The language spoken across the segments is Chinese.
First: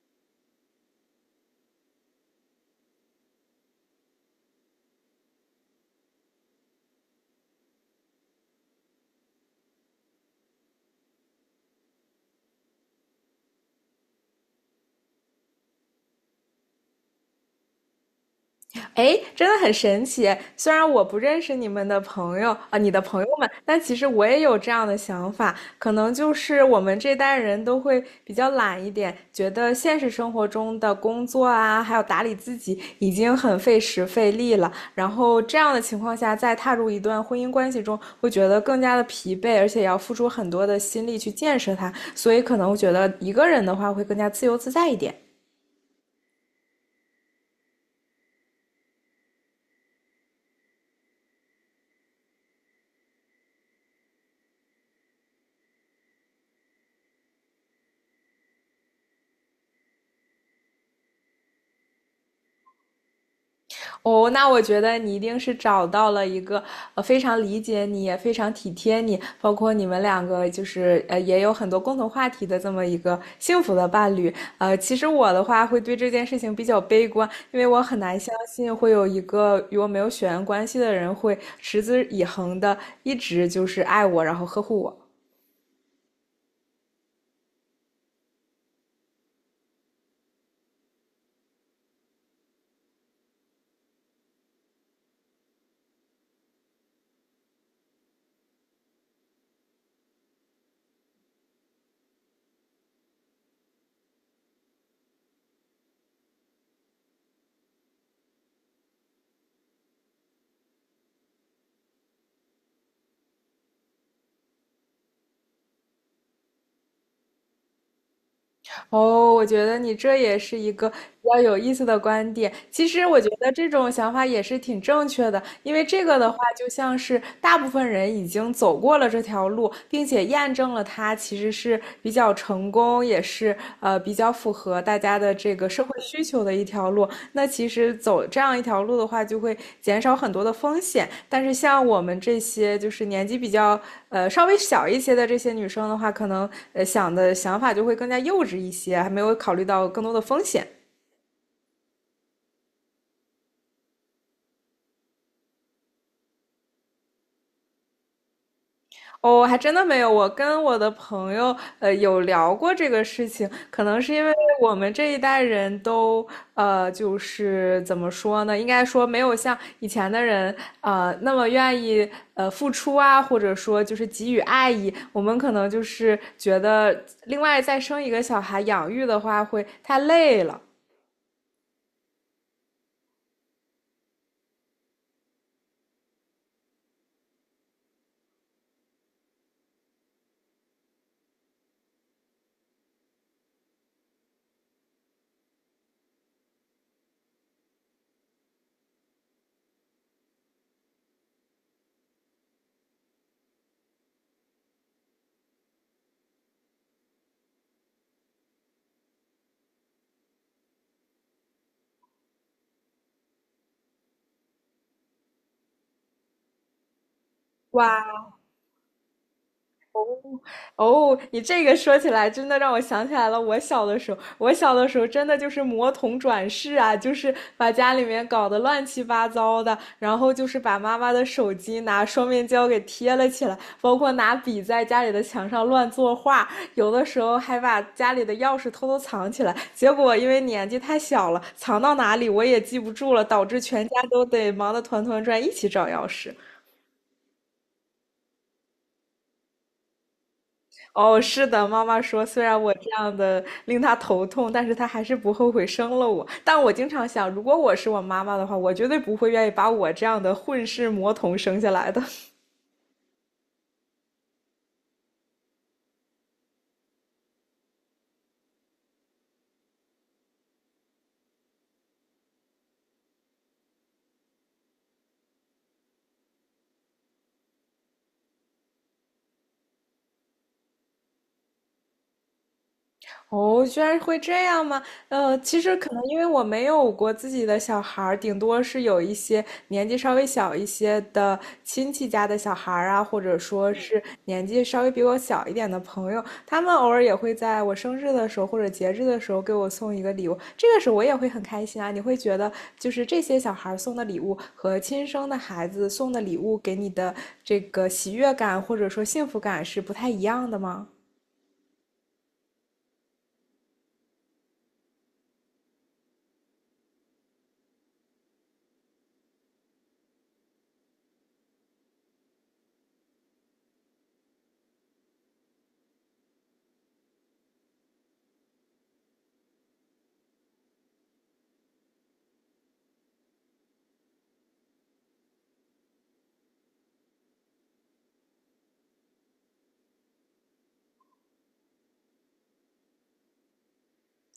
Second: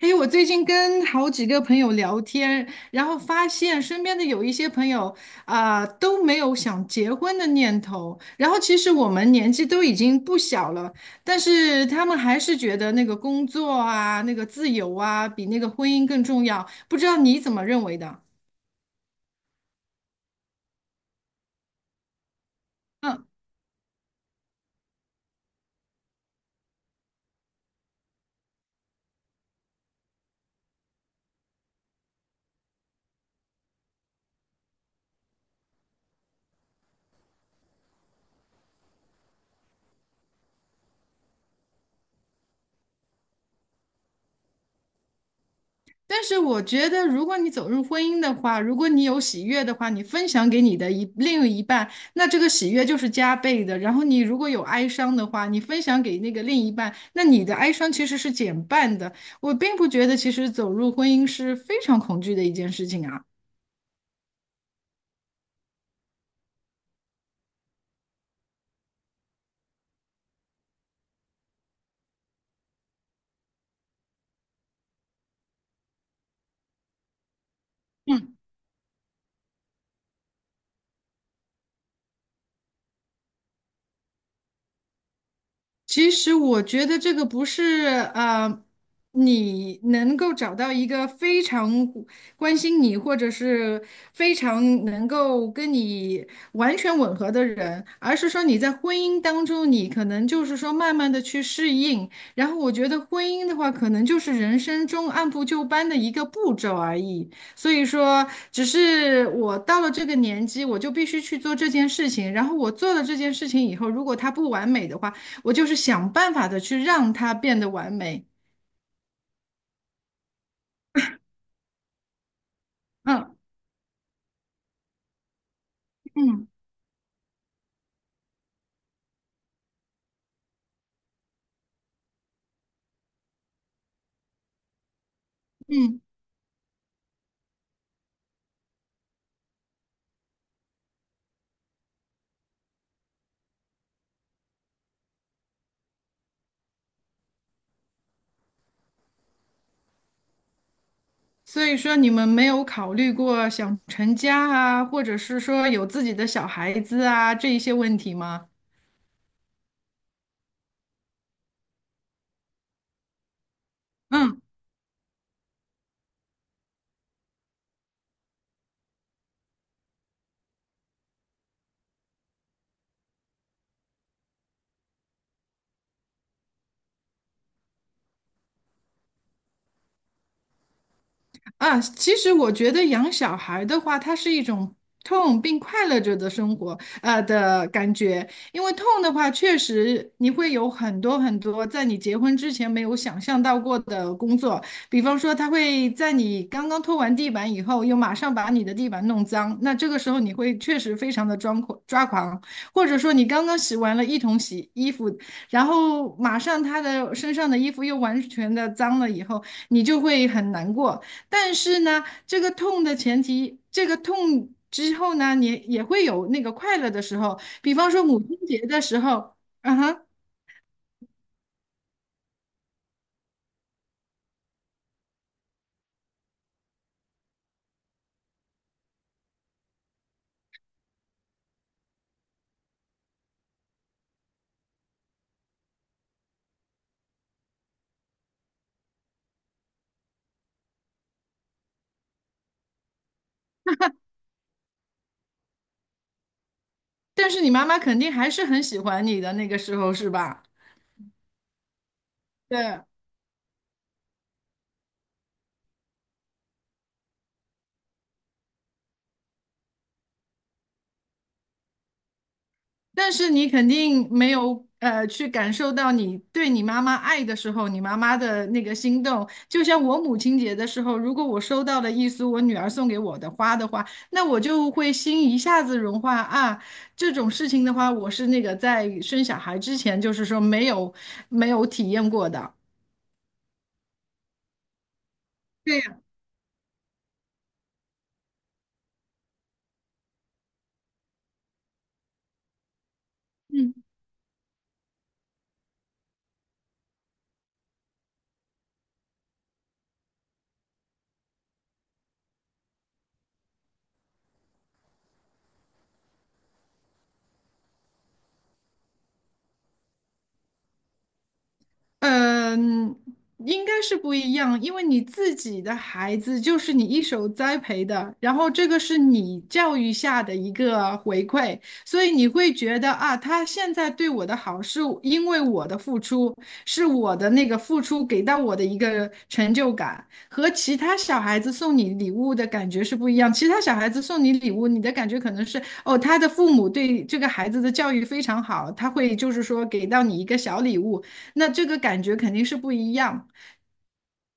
哎，我最近跟好几个朋友聊天，然后发现身边的有一些朋友啊、都没有想结婚的念头。然后其实我们年纪都已经不小了，但是他们还是觉得那个工作啊、那个自由啊，比那个婚姻更重要。不知道你怎么认为的？哎，真的很神奇。虽然我不认识你们的朋友啊、你的朋嗯。友们，但其实我也有这样的想法。可能就是我们这代人都会比较懒一点，觉得现实生活中的工作啊，还有打理自己已经很费时费力了。然后这样的情况下，再踏入一段婚姻关系中，会觉得更加的疲惫，而且也要付出很多的心力去建设它。所以可能我觉得一个人的话会更加自由自在一点。但是我觉得，如果你走入婚姻的话，如果你有喜悦的话，你分享给你的一另一半，那这个喜悦就是加倍的。然后你如果有哀伤的话，你分享给那个另一半，那你的哀伤其实是减半的。我并不觉得，其实走入婚姻是非常恐惧的一件事情啊。哦，那我觉得你一定是找到了一个非常理解你，也非常体贴你，包括你们两个就是也有很多共同话题的这么一个幸福的伴侣。其实我的话会对这件事情比较悲观，因为我很难相信会有一个与我没有血缘关系的人会持之以恒的一直就是爱我，然后呵护我。其实我觉得这个不是呃，你能够找到一个非常关心你，或者是非常能够跟你完全吻合的人，而是说你在婚姻当中，你可能就是说慢慢的去适应。然后我觉得婚姻的话，可能就是人生中按部就班的一个步骤而已。所以说，只是我到了这个年纪，我就必须去做这件事情。然后我做了这件事情以后，如果它不完美的话，我就是想办法的去让它变得完美。哦，我觉得你这也是一个比较有意思的观点。其实我觉嗯得这种想法也是挺正确的，因为这个的话，嗯，就像是大部分人已经走过了这条路，并且验证了它其实是比较成功，也是比较符合合大家的这个社会需求的一条路。那其实走这样一条路的话，就会减少很多的风险。但是像我们这些就是年纪比较稍微小一些的这些女生的话，可能想的想法就会更加幼稚一些，还没有考虑到更多的风险。所以说你们没有考虑过想成家啊，或者是说有自己的小孩子啊，这一些问题吗？哦，还真的没有。我跟我的朋友，有聊过这个事情，可能是因为嗯。我们这一代人都，就是怎么说呢？应该说没有像以前的人，那么愿意，付出啊，或者说就是给予爱意。我们可能就是觉得，另外再生一个小孩养育的话会太累了。啊，其实我觉得养小孩儿的话，它是一种痛并快乐着的生活，的感觉。因为痛的话，确实你会有很多很多在你结婚之前没有想象到过的工作，比方说他会在你刚刚拖完地板以后，又马上把你的地板弄脏，那这个时候你会确实非常的抓狂抓狂，或者说你刚刚洗完了一桶洗衣服，然后马上他的身上的衣服又完全的脏了以后，你就会很难过。但是呢，这个痛的前提，这个痛之后呢，你也会有那个快乐的时候，比方说母亲节的时候，嗯哼，哦，你这个说起来，真的让我想起来了。我小的时候真的就是魔童转世啊，就是把家里面搞得乱七八糟的，然后就是把妈妈的手机拿双面胶给贴了起来，包括拿笔在家里的墙上乱作画，有的时候还把家里的钥匙偷偷藏起来。结果因为年纪太小了，藏到哪里我也记不住了，导致全家都得忙得团团转，一起找钥匙。但是你妈妈肯定还是很喜欢你的那个时候，是吧？哦，是的，妈妈说，虽然我对，这样的令她头痛，但是她还是不后悔生了我。但我经常想，如果我是我妈妈的话，我绝对不会愿意把我这样的混世魔童生下来的。但是你肯定没有去感受到你对你妈妈爱的时候，你妈妈的那个心动。就像我母亲节的时候，如果我收到了一束我女儿送给我的花的话，那我就会心一下子融化啊。这种事情的话，我是那个在生小孩之前，就是说没有体验过的。哦，居然会这样吗？其实对可呀，能因为我没有过自己的小孩儿，顶多是有一些年纪稍微小一些的亲戚家的小孩儿啊，或者说嗯。是年纪稍微比我小一点的朋友，他们偶尔也会在我生日的时候或者节日的时候给我送一个礼物，这个时候我也会很开心啊。你会觉得就是这些小孩儿送的礼物和亲生的孩子送的礼物给你的这个喜悦感或者说幸福感是不太一样的吗？嗯，应该是不一样，因为你自己的孩子就是你一手栽培的，然后这个是你教育下的一个回馈，所以你会觉得啊，他现在对我的好是因为我的付出，是我的那个付出给到我的一个成就感，和其他小孩子送你礼物的感觉是不一样。其他小孩子送你礼物，你的感觉可能是哦，他的父母对这个孩子的教育非常好，他会就是说给到你一个小礼物。那这个感觉肯定是不一样。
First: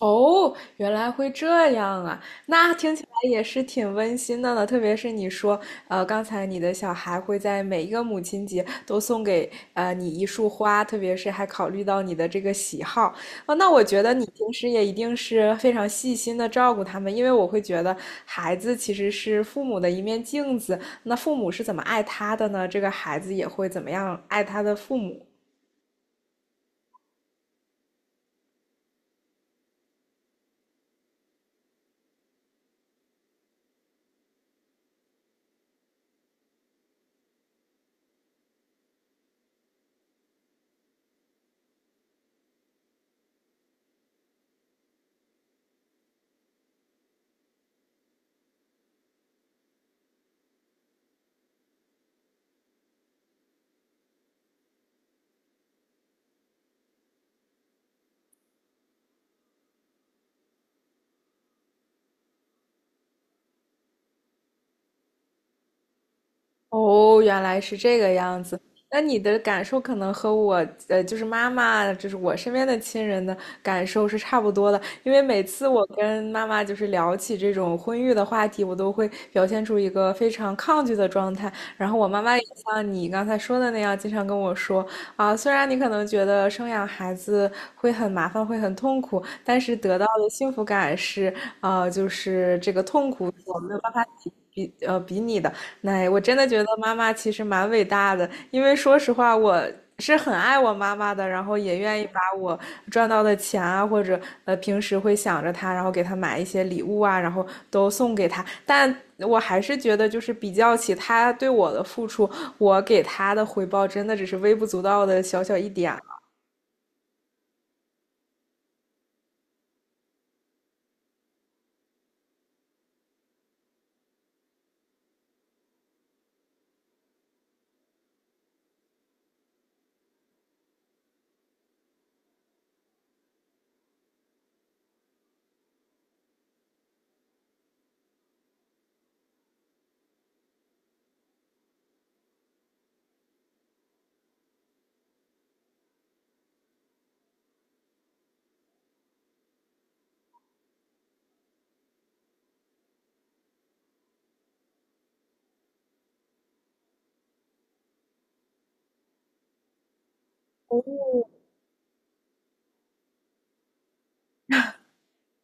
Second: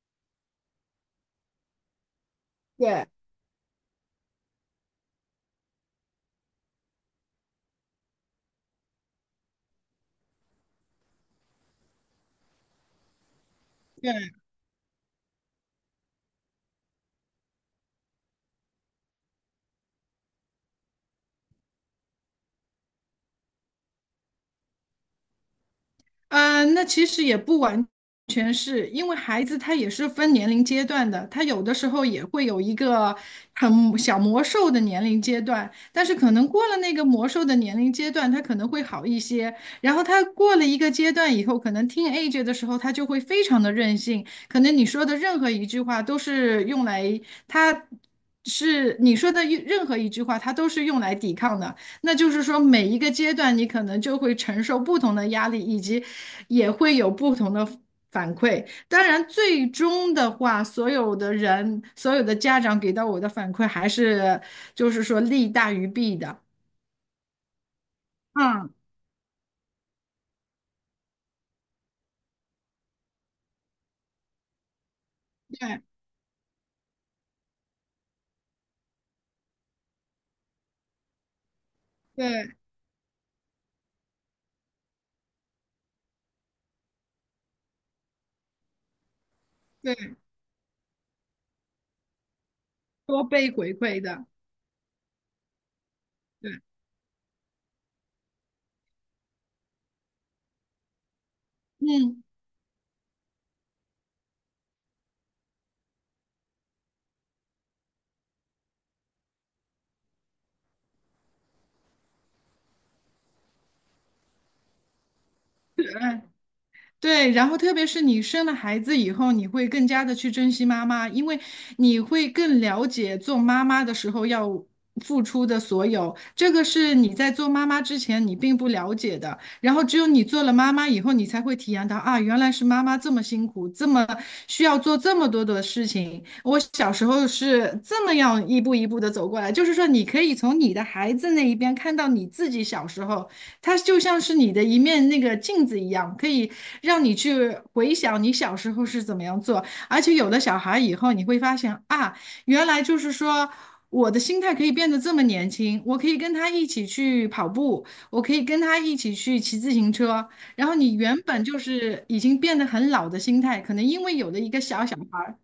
哦，原来会这样啊！那听起来也是挺温馨的呢。特别是你说，刚才你的小孩会在每一个母亲节都送给你一束花，特别是还考虑到你的这个喜好。哦，那我觉得你对，平时也一定是非常细心的照顾他们，因为我会觉得孩子其实是父母的一面镜子，那父母是怎么爱他的呢？这个孩子也会怎么样爱他的父母。那其实也不完全是因为孩子他也是分年龄阶段的，他有的时候也会有一个很小魔兽的年龄阶段，但是可能过了那个魔兽的年龄阶段，他可能会好一些。然后他过了一个阶段以后，可能听 a g e 的时候，他就会非常的任性，可能你说的任何一句话都是用来他。是你说的一任何一句话，他都是用来抵抗的。那就是说，每一个阶段你可能就会承受不同的压力，以及也会有不同的反馈。当然，最终的话，所有的人、所有的家长给到我的反馈还是就是说利大于弊的。哦，原来是这个样子。嗯，那你的感受可能和我，就是妈妈，就是我身边的亲人的感受是差不多的。因为每次对我跟妈妈就是聊起这种婚育的话题，我都会表现出一个非常抗拒的状态。然后我妈妈也对像你刚才说的那样，经常跟我说啊，虽然你可能觉得生养孩子会很麻烦，会很痛苦，但是得对，到的幸福感是，啊，就是这个痛多苦倍我没回有办馈法的。比拟的。哎，我真的觉得妈妈其实蛮伟大的，因为说实话，我是很爱我妈妈的，然后也愿意把嗯。我赚到的钱啊，或者平时会想着她，然后给她买一些礼物啊，然后都送给她。但我还是觉得，就是比较起她对我的付出，我给她的回报真的只是微不足道的小小一点儿。对，然后特别是你生了孩子以后，你会更加的去珍惜妈妈，因为你会更了解做妈妈的时候要付出的所有，这个是你在做妈妈之前你并不了解的。然后只有你做了妈妈以后，你才会体验到啊，原来是妈妈这么辛苦，这么需要做这么多的事情。我小时候是这么样一步一步的走过来，就是说你可以从你的孩子那一边看到你自己小时候。它就像是你的一面那个镜子一样，可以让你去回想你小时候是怎么样做。而且有了小孩以后，你会发现啊，原来就是说我的心态可以变得这么年轻，我可以跟他一起去跑步，我可以跟他一起去骑自行车。然后哦，你原本就是已经变得很老的心态，可能因为有了一个小小孩儿，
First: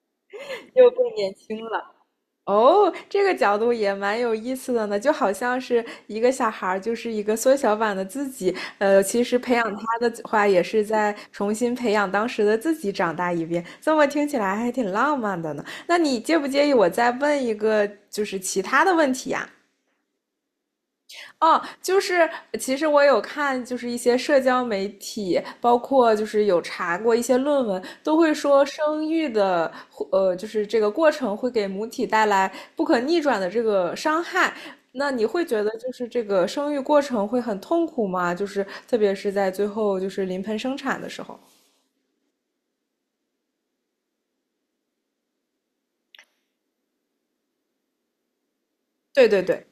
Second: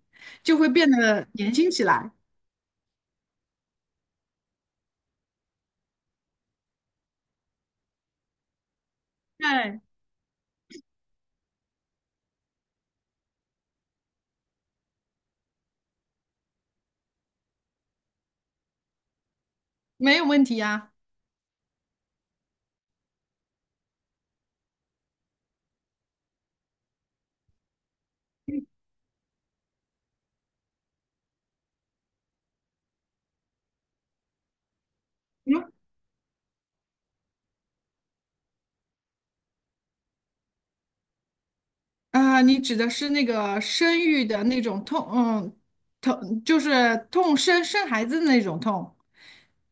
就会变又更得年年轻轻起了。来。哦，这个角度也蛮有意思的呢，就好像是一个小孩儿，就是一个缩小版的自己。其实培养对，他的话，也是在重新培养当时的自己长大一遍。这么听起来还挺浪漫的呢。那你介不介意我再问一个，就是其他的问题呀？没有问题啊。哦，就是其实我有看，就是一些社交媒体，包括就是有查过一些论文，都会说生育的，就是这个过程会给母体带来不可逆转的这个伤害。那你会觉得就是这个生育过程会很痛苦吗？就是特别是在最后就是临盆生产的时候。啊，你指的是那个生育的那种痛，嗯，痛就是痛生生孩子的那种痛。对对对，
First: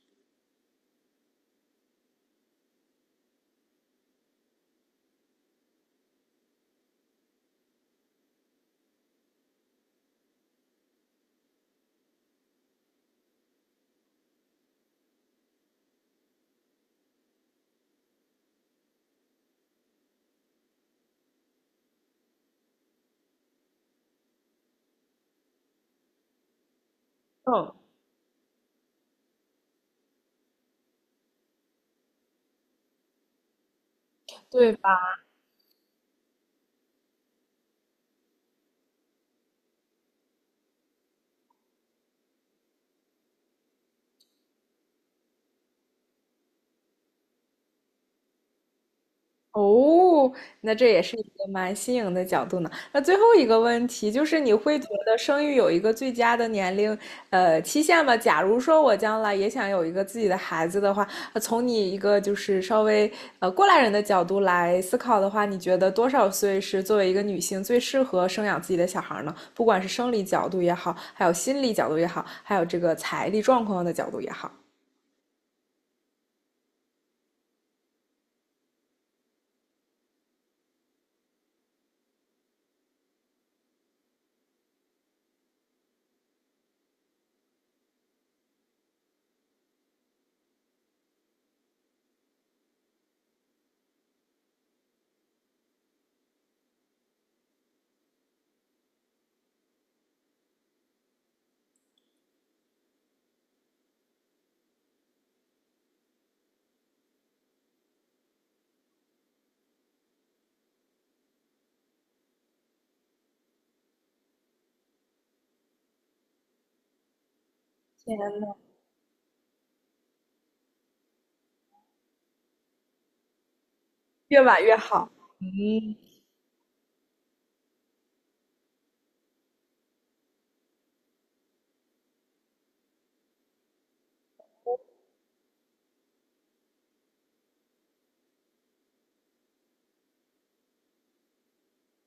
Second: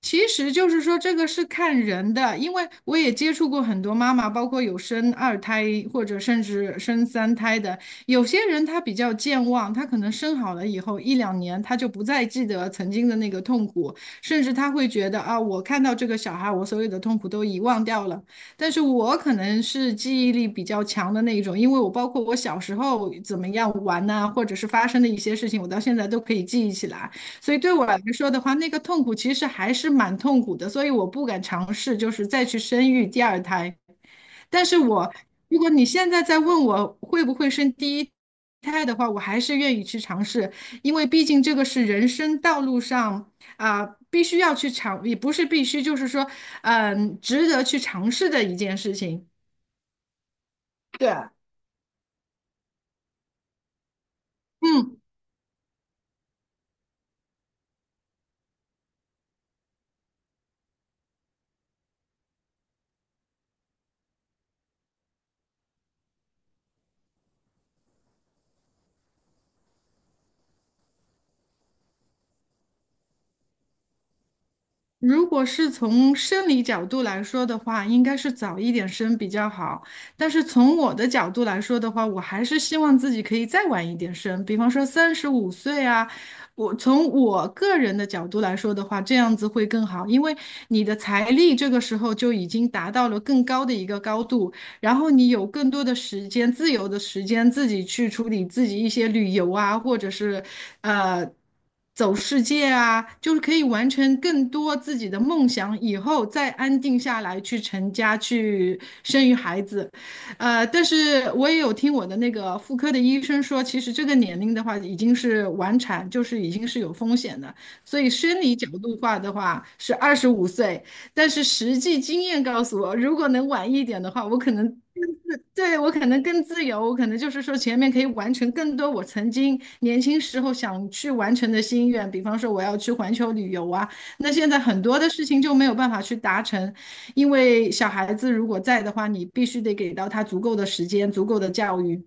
其实就是说，这个是看人的，因为我也接触过很多妈妈，包括有生二胎或者甚至生三胎的。有些人他比较健忘，他可能生好了以后一两年，他就不再记得曾经的那个痛苦，甚至他会觉得啊，我看到这个小孩，我所有的痛苦都遗忘掉了。但是我可能是记忆力比较强的那一种，因为我包括我小时候怎么样玩呐、或者是发生的一些事情，我到现在都可以记忆起来。所以嗯，对我来说的话，那个痛苦其实还是蛮痛苦的，所以我不敢尝试，就是再去生育第二胎。但对。是我，如果你现在再问我会不会生第一胎的话，我还是愿意去尝试，因为毕竟这个是人生道路上啊、必须要去尝，也不是必须，就是说，值得去尝试的一件事情。哦，那这也对，是一个蛮新颖的角度呢。那最后一个问题就是，你会觉嗯。得生育有一个最佳的年龄，期限吗？假如说我将来也想有一个自己的孩子的话，从你一个就是稍微过来人的角度来思考的话，你觉得多少岁是作为一个女性最适合生养自己的小孩呢？不管是生理角度也好，还有心理角度也好，还有这个财力状况的角度也好，如果是从生理角度来说的话，应该是早一点生比较好。但是从我的角度来说的话，我还是希望自己可以再晚一点生，比方说35岁啊。我从我个人的角度来说的话，这样子会更好，因为你的财力这个时候就已经达到了更高的一个高度。然后你有更多的时间，自由的时间，自己去处理自己一些旅游啊，或者是呃走世界啊，就是可以完成更多自己的梦想，以后再安定下来去成家，去生育孩子。呃，但是我也有听我的那个妇科的医生说，其实这个年龄的话，已经是晚产，就是已经是有风险的。所以天生呐，理角度化的话，是25岁。但是实际经验告诉我，如果能晚一点的话，我越可晚能越好。对，我嗯，可能更自由，我可能就是说前面可以完成更多我曾经年轻时候想去完成的心愿，比方说我要去环球旅游啊，那现在很多的事情就没有办法去达成，因为小孩子如果在的话，你必须得给到他足够的时间，足够的教育。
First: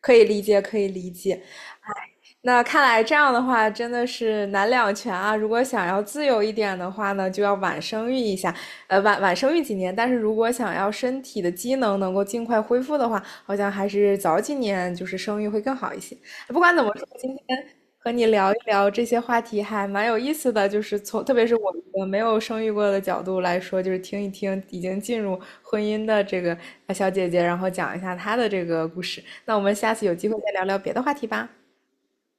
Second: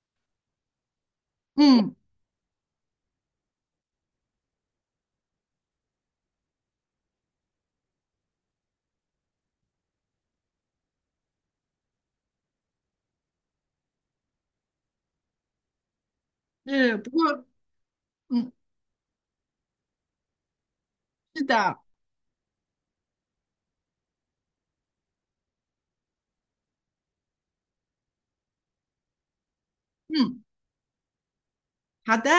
可以理解，可以理解。嗯，那看来这样的话真的是难两全啊！如果想要自由一点的话呢，就要晚生育一下，晚生育几年。但是如果想要身体的机能能够尽快恢复的话，好像还是早几年就是生育会更好一些。不管怎么是，说，不今过，天和你嗯，聊一聊这些话题还蛮有意思的，就是从特是别是我的，一个没有生育过的角度来说，就是听一听已经进入婚姻的这个小姐姐，然后讲一下她的这个故事。那我们下次有机会嗯，再聊聊别的话题吧。好的。